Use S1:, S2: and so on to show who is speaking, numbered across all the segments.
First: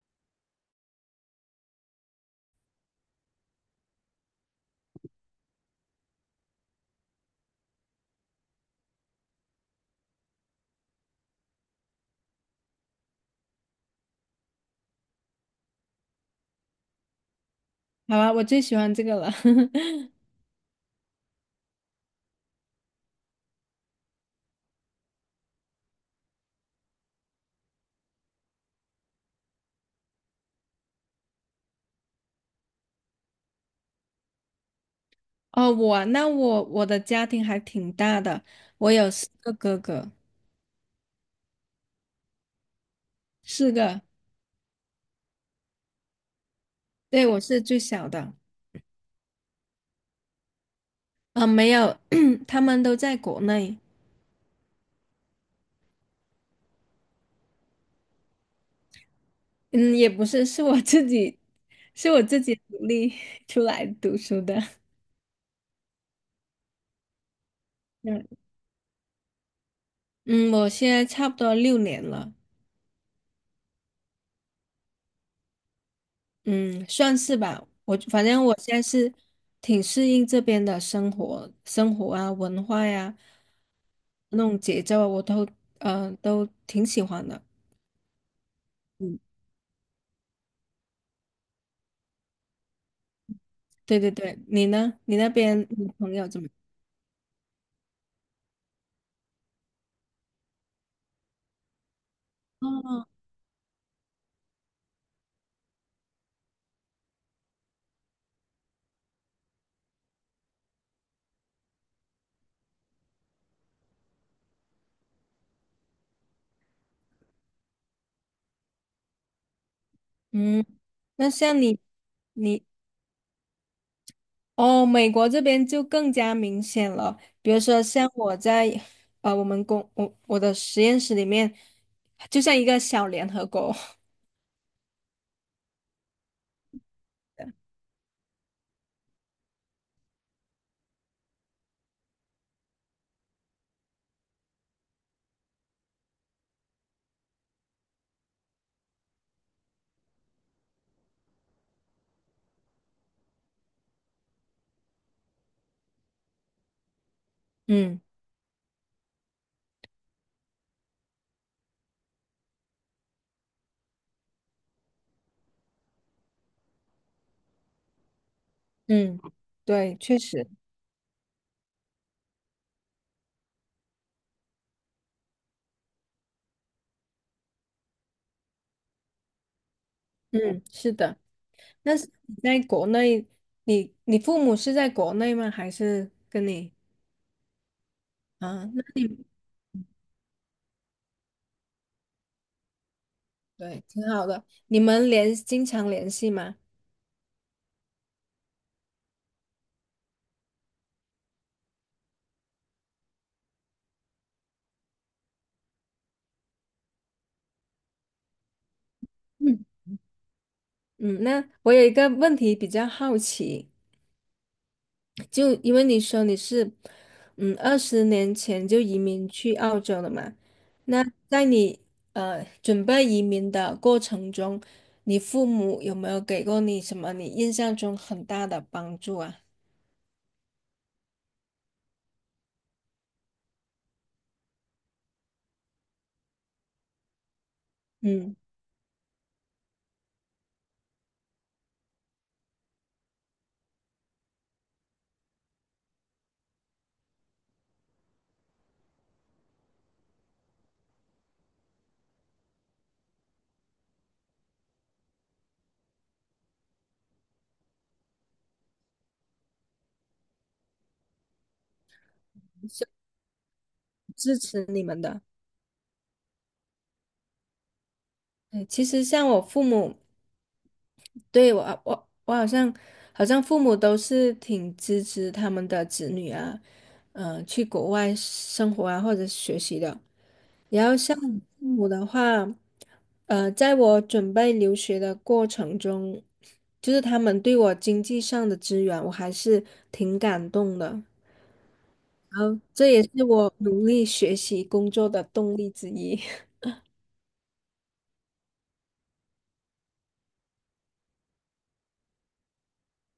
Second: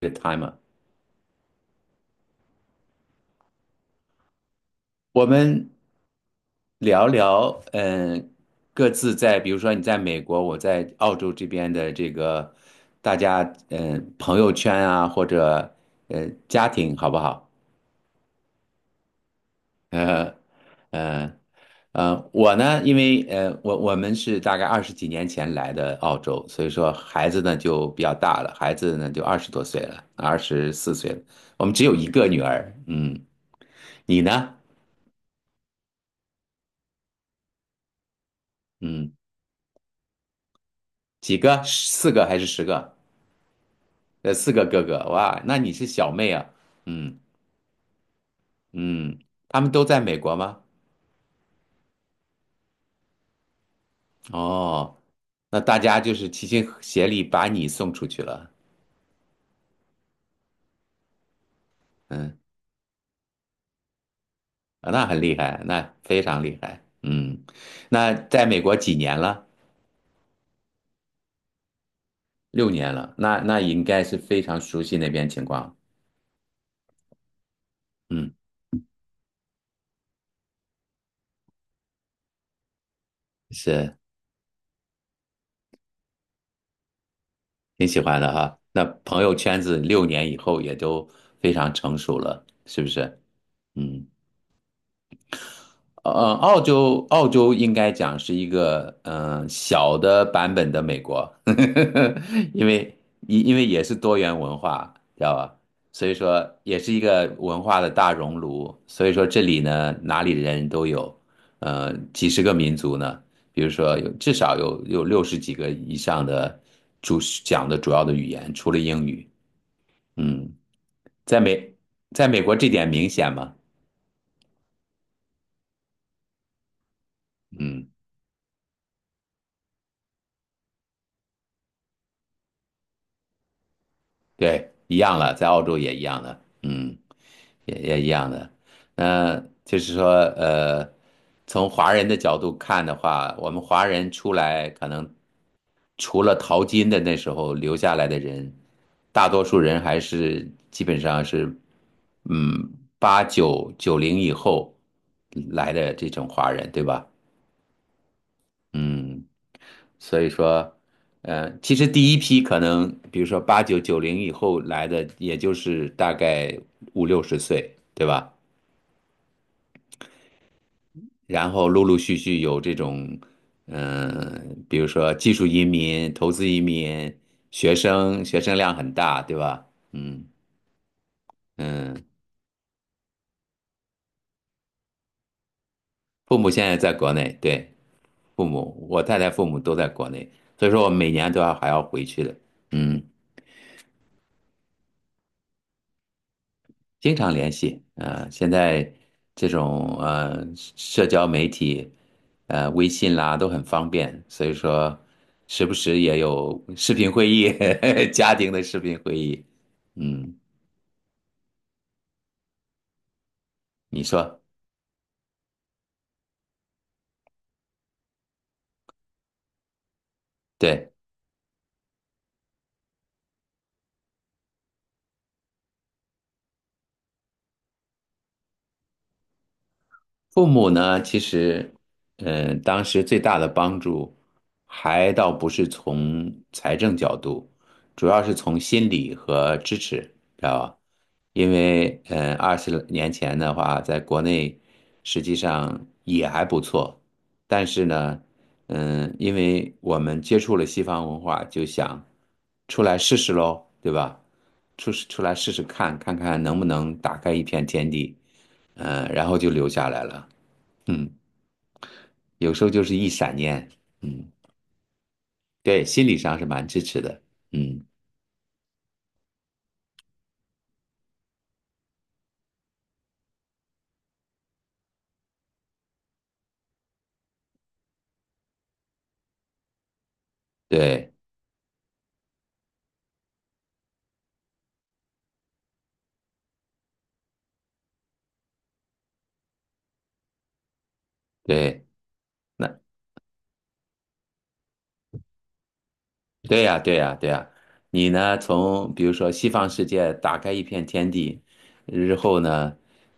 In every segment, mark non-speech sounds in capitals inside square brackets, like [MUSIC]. S1: 这个 time 我们聊聊，各自在，比如说你在美国，我在澳洲这边的这个，大家，朋友圈啊，或者，家庭，好不好？
S2: 好啊，我最喜欢这个了。[LAUGHS]
S1: 呃，呃，我呢，因为，我们是大概20多年前来的澳洲，所以说孩子呢就比较大了，孩子呢就20多岁了，24岁了，我们只有一个女儿，嗯，你呢？
S2: 哦，我那我我的家庭还挺大的，我有
S1: 嗯。
S2: 四个哥哥，
S1: 几个？四个还是十个？
S2: 四个，
S1: 四个哥哥，哇，那你是小妹啊？嗯。
S2: 对，我是最小的。
S1: 嗯，他们都在美国吗？
S2: 啊，没有，[CLEARS THROAT] 他们都在国内。
S1: 哦，那大家就是齐心协力把你送出去了。
S2: 嗯，也不是，是我自己，是我
S1: 嗯。
S2: 自己努力 [LAUGHS] 出来读书的。[LAUGHS]
S1: 啊，那很厉害，那非常厉害。嗯。那
S2: 嗯
S1: 在美国几年了？
S2: 嗯，我现在差不多六年了。
S1: 六年了，那应该是非常熟悉那边情况。
S2: 嗯，算是吧。我反
S1: 嗯，
S2: 正我现在是挺适应这边的生活啊、文化呀、
S1: 是
S2: 那种节奏啊，我都都挺喜欢的。
S1: 挺喜欢的哈。那
S2: 嗯，
S1: 朋友圈子六年以后也都非常成熟了，是不是？
S2: 对
S1: 嗯。
S2: 对对，你呢？你那边你朋友怎么？
S1: 澳洲应该讲是一个小的版本的美国，[LAUGHS] 因为
S2: 哦，
S1: 因为也是多元文化，知道吧？所以说也是一个文化的大熔炉。所以说这里呢，哪里的人都有，几十个民族呢。比如说至少有60多个以上的主讲的主要的语言，除了英语。嗯。
S2: 嗯，那
S1: 在
S2: 像
S1: 美
S2: 你，
S1: 在美国
S2: 你
S1: 这点明显吗？
S2: 哦，美国这边就更加明显了。比如说，
S1: 嗯。
S2: 像我在我们公我我的实验室里面，就像一个小联合国。[LAUGHS]
S1: 对，一样了，在澳洲也一样的，嗯，也一样的。那就是说，呃，从华人的角度看的话，我们华人出来可能除了淘金的那时候留下来的人，大多数人还是基本上是，嗯，八九九零以后来的这种华人，对吧？
S2: 嗯
S1: 嗯，所以说，其实第一批可能，比如说八九九零以后来的，也就是大概五六十岁，对吧？
S2: 嗯，对，确实。
S1: 然后陆陆续续有这种，比如说技术移民、投资移民、学生，学生量很大，对吧？嗯。
S2: 嗯，是的。那
S1: 嗯，
S2: 是你在国内，你父母是在国内吗？还是
S1: 父
S2: 跟
S1: 母现
S2: 你
S1: 在在国内，对，父
S2: 啊？那
S1: 母，我太太父母都在国内，所以说我每年都要还要回去的，嗯。
S2: 对，挺好的。你们经常联系吗？
S1: 经常联系，现在这种社交媒体，微信啦都很方便，所以说时不时也有视频会议，[LAUGHS] 家庭的视频会议，
S2: 嗯
S1: 嗯。
S2: 嗯，那我有一个问题比较好奇，
S1: 你说。
S2: 就因为你说你是20年前就移民去澳洲了嘛，
S1: 对。
S2: 那在你准备移民的过程中，你父母有没有给过你什么你印象中很大的帮助啊？
S1: 父母呢，其实，嗯，当时最大的帮助，还倒不是从财政角度，主要是
S2: 嗯，
S1: 从心理和支持，知道吧？因为，嗯，20年前的话，在国内实际上也还不错，但是呢，嗯，因为我们接触了西方文化，就想出来试试喽，对吧？出来试试看，看看能不能打开一片天地，嗯，然后就留下来了。嗯，有时候就是一闪念。嗯。
S2: 支持你们的。
S1: 对，心理上是蛮支持的，嗯。
S2: 对，其实像我父母，对，我啊我我好像好像父母都是挺支持他们的子女啊，嗯，去国外生活啊或者学习的。然后
S1: 对
S2: 像我父母的话，在我准备留学的过程中，就是他们对我经济上的支援，我还是挺感动的。
S1: 对，
S2: 然后
S1: 那
S2: 这也是我努力学习工作的动力之一，
S1: 对呀，对呀，对呀。你呢？从比如说西方世界打开一片天地，日后呢，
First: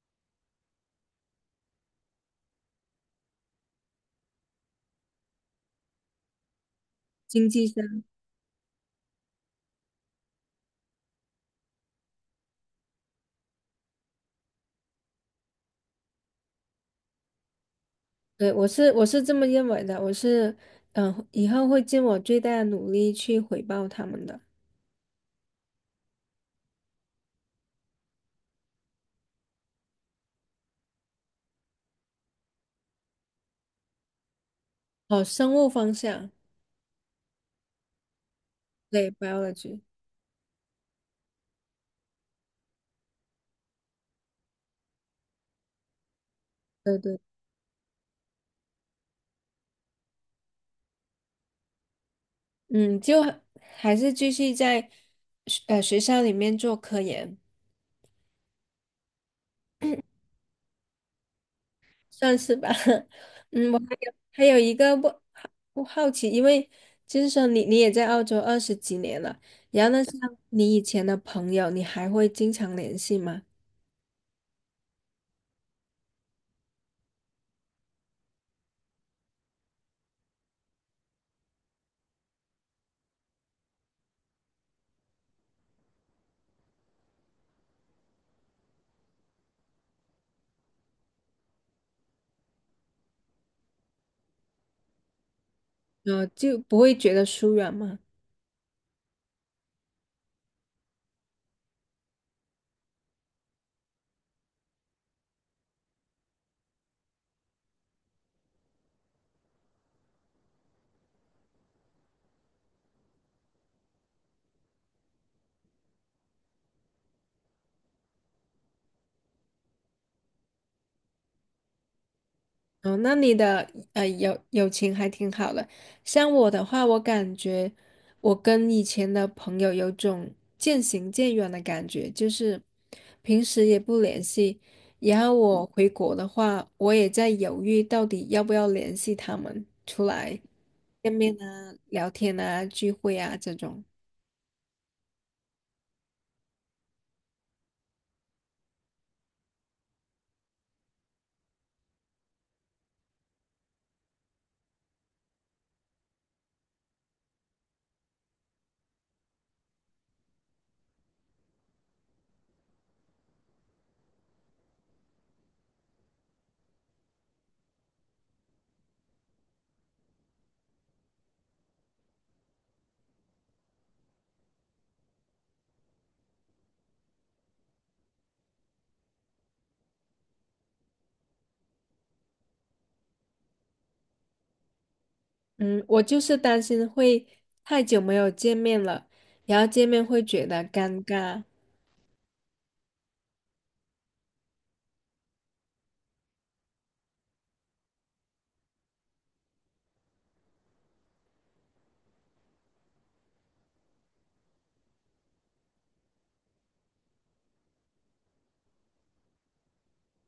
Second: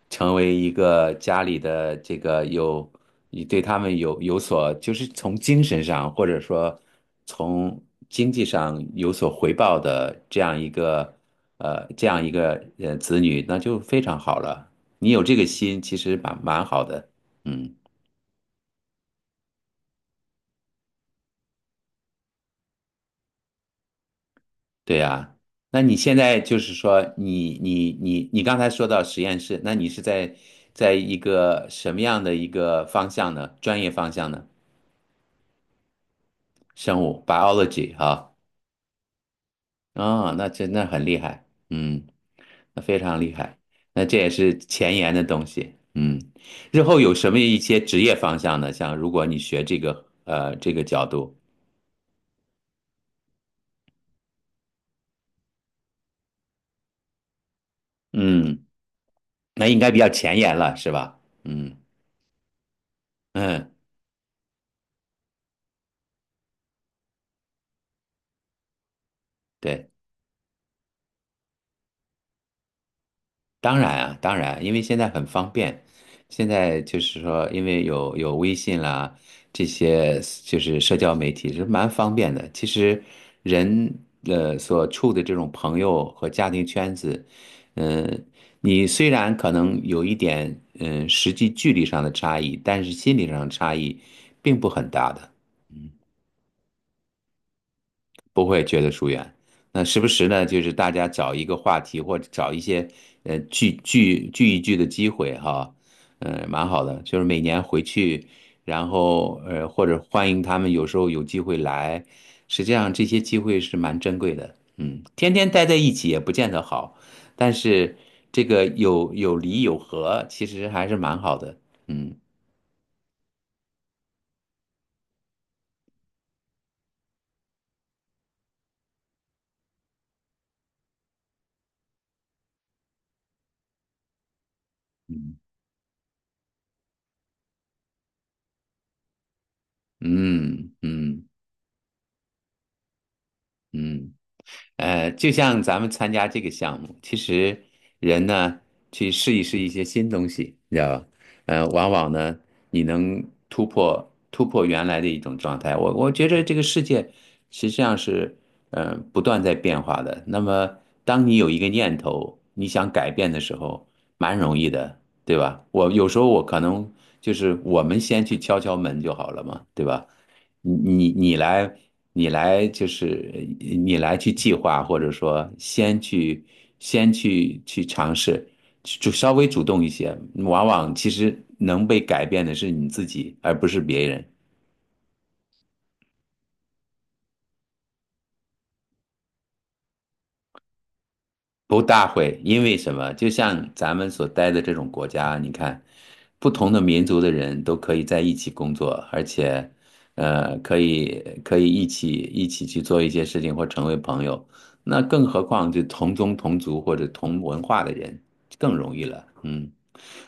S1: 成为一个家里的这个有，你对他们有所，就是从精神上或者说
S2: [LAUGHS] 经济
S1: 从
S2: 上。
S1: 经济上有所回报的这样一个，这样一个子女，那就非常好了。你有这个心，其实蛮好的。嗯。
S2: 对，我是这么认为的，我是以后会尽我最大的努力去回报他们的。
S1: 对呀，那你现在就是说，你刚才说到实验室，那你是在一个什么样的一个方向呢？专业方向呢？
S2: 哦，生物方向，
S1: 生物 biology 哈。
S2: 对，biology,
S1: 啊，那真的很厉害，嗯，那非常厉害，那这也是前沿的东西，嗯，日
S2: 对
S1: 后有
S2: 对，
S1: 什么一些职业方向呢？像如果你学这个这个角度，
S2: 嗯，就还是继续在学校里面做科研，
S1: 嗯，那应该比较前沿了，是吧？嗯。
S2: 算是吧。[LAUGHS]
S1: 嗯。
S2: 嗯，我还有一个不好奇，因为就是说你你也在澳洲20几年了，然
S1: 对。
S2: 后呢，像你以前的朋友，你还会经常联系吗？
S1: 当然啊，当然，因为现在很方便，现在就是说，因为有微信啦，这些就是社交媒体是蛮方便的。其实人所处的这种朋友和家庭圈子，嗯、你虽然可能有一点实际距离上的差异，但是心理上的差异并不很大的。
S2: 呃，就不会觉得疏远吗？
S1: 不会觉得疏远。那时不时呢，就是大家找一个话题，或者找一些聚一聚的机会哈，蛮好的。就是每年回去，然后或者欢迎他们，有时候有机会来，实际上这些机会是蛮珍贵的。嗯，天天待在一起也不见得好，但是这个有离有合，其实还是蛮好的。嗯。
S2: 哦，那你的友情还挺好的。像我的话，我感觉我跟以前的朋友有种渐行渐远的感觉，就是平时也不联系，然后我回国的话，我也在犹豫到底要不要联系他们出来
S1: 嗯。
S2: 见
S1: 嗯。
S2: 面啊、聊天啊、聚会啊这种。
S1: 嗯。就像咱们参加这个项目，其实人呢去试一试一些新东西，你知道吧？往往呢你能突破原来的一种状态。我觉得这个世界实际上是不断在变化的。那么当你有一个念头你想改变的时候，蛮容易的，对吧？我有时候我可能就是我们先去敲敲门就好了嘛，对吧？你你来，你来就是呃你来去计划，或者说先去去尝试，去就稍微主动一些，往往其实能被改变的是你自己，而不是别人。
S2: 嗯，我就是担心会太久没有见面了，然后见面会觉得尴尬。
S1: 不大会，因为什么？就像咱们所待的这种国家，你看，不同的民族的人都可以在一起工作，而且，可以一起去做一些事情或成为朋友。那更何况就同宗同族或者同文化的人更容易了，嗯。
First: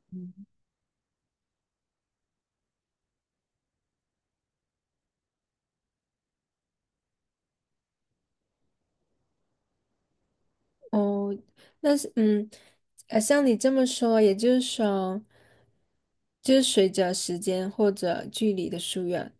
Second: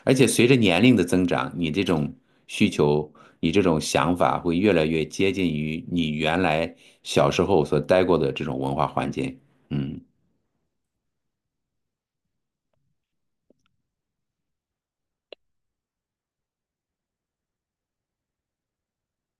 S1: 而且随着年龄的增长，你这种需求，你这种想法会越来越接近于你原来小时候所待过的这种文化环境。嗯。
S2: 哦，那是嗯，像你这么说，也就是说，就是随着时间或者距离的疏远，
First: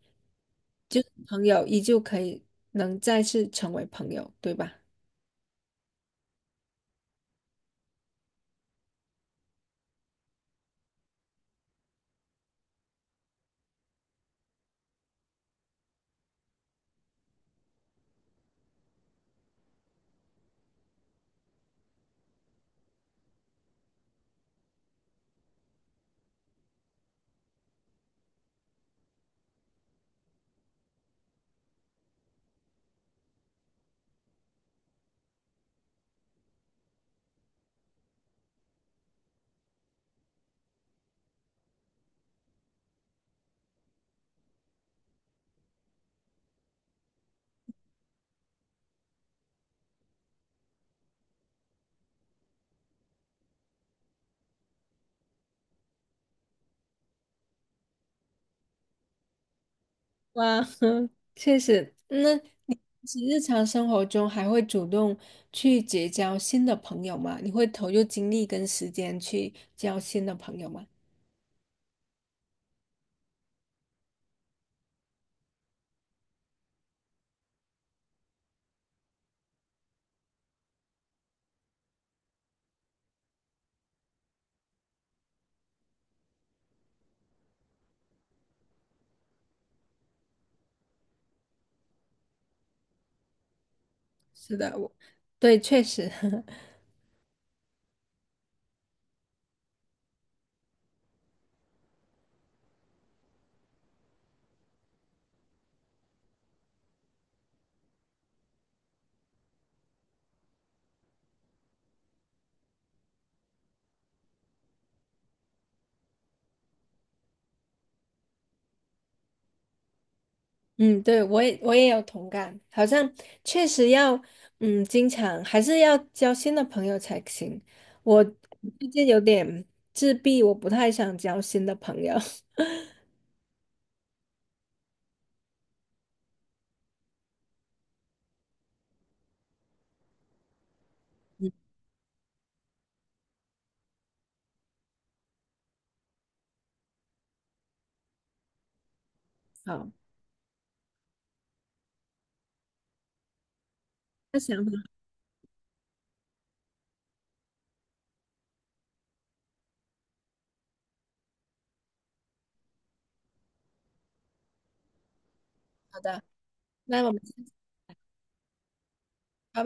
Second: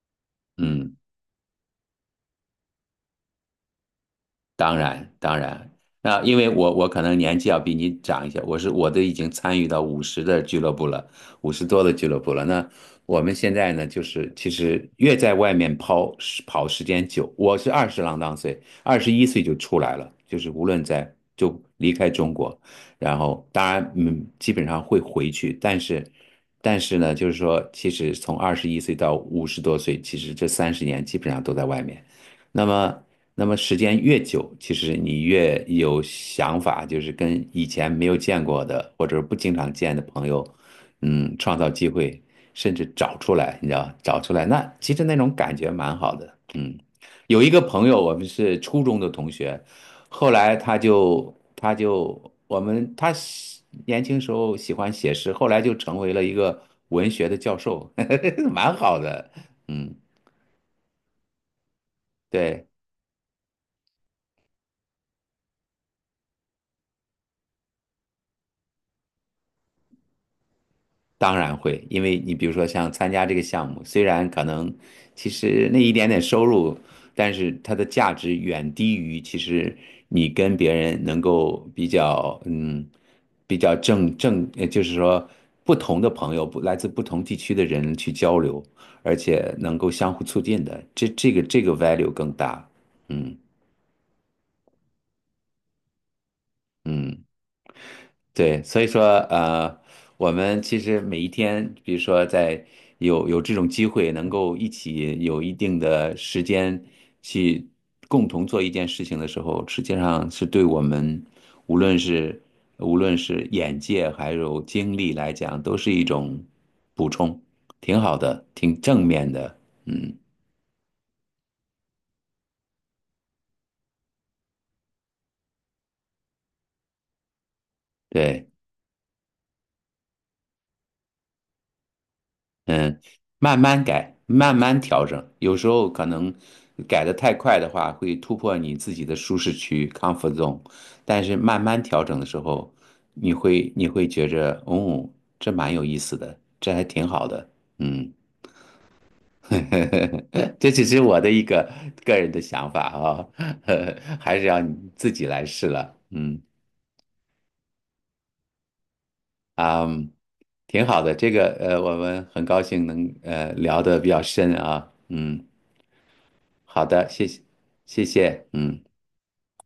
S1: 嗯。
S2: 就是朋友依旧可以能再次成为朋友，对吧？
S1: 当然，当然，那因为我可能年纪要比你长一些，我都已经参与到五十的俱乐部了，五十多的俱乐部了。那我们现在呢，就是其实越在外面抛时跑时间久，我是二十郎当岁，二十一岁就出来了，就是无论在离开中国，然后当然嗯，基本上会回去，但是呢，就是说，其实从二十一岁到五十多岁，其实这30年基本上都在外面。那么，时间越久，其实你越有想法，就是跟以前没有见过的或者不经常见的朋友，嗯，创造机会，甚至找出来，你知道，找出来，那其实那种感觉蛮好的。嗯。有一个朋友，我们是初中的同学，后来他就我们他喜年轻时候喜欢写诗，后来就成为了一个文学的教授，[LAUGHS] 蛮好的。嗯。
S2: 哇，[LAUGHS] 确实。那
S1: 对。
S2: 其实日常生活中还会主动去结交新的朋友吗？你会投入精力跟时间去交新的朋友吗？
S1: 当然会，因为你比如说像参加这个项目，虽然可能其实那一点点收入，但是它的价值远低于其实你跟别人能够比较，嗯，比较正，就是说不同的朋友，不来自不同地区的人去交流，而且能够相互促进的，这个 value 更大。嗯。
S2: 是的，对，确实。[LAUGHS]
S1: 嗯。对，所以说呃，我们其实每一天，比如说在有这种机会，能够一起有一定的时间去共同做一件事情的时候，实际上是对我们无论是无论是眼界还有精力来讲，都是一种补充，挺好的，挺正面的。嗯。
S2: 嗯，对，我也有同感，好像确实要，嗯，经常还是要交新的朋友才行。我
S1: 对。
S2: 最近有点自闭，我不太想交新的朋友。[LAUGHS]
S1: 嗯，慢慢改，慢慢调整，有时候可能改得太快的话，会突破你自己的舒适区 com zone)。但是慢慢调整的时候，你会觉着，哦，这蛮有意思的，这还挺好的。嗯。
S2: 好，
S1: [LAUGHS] 这只是我的一个个人的想法啊，[LAUGHS] 还
S2: 那
S1: 是要
S2: 想法
S1: 你自己来试了。嗯。啊，挺好的，这个我们很高兴能聊得比较深啊。嗯。
S2: 好的，
S1: 好
S2: 那
S1: 的，
S2: 我们
S1: 谢谢，
S2: 先
S1: 谢谢，嗯。
S2: 到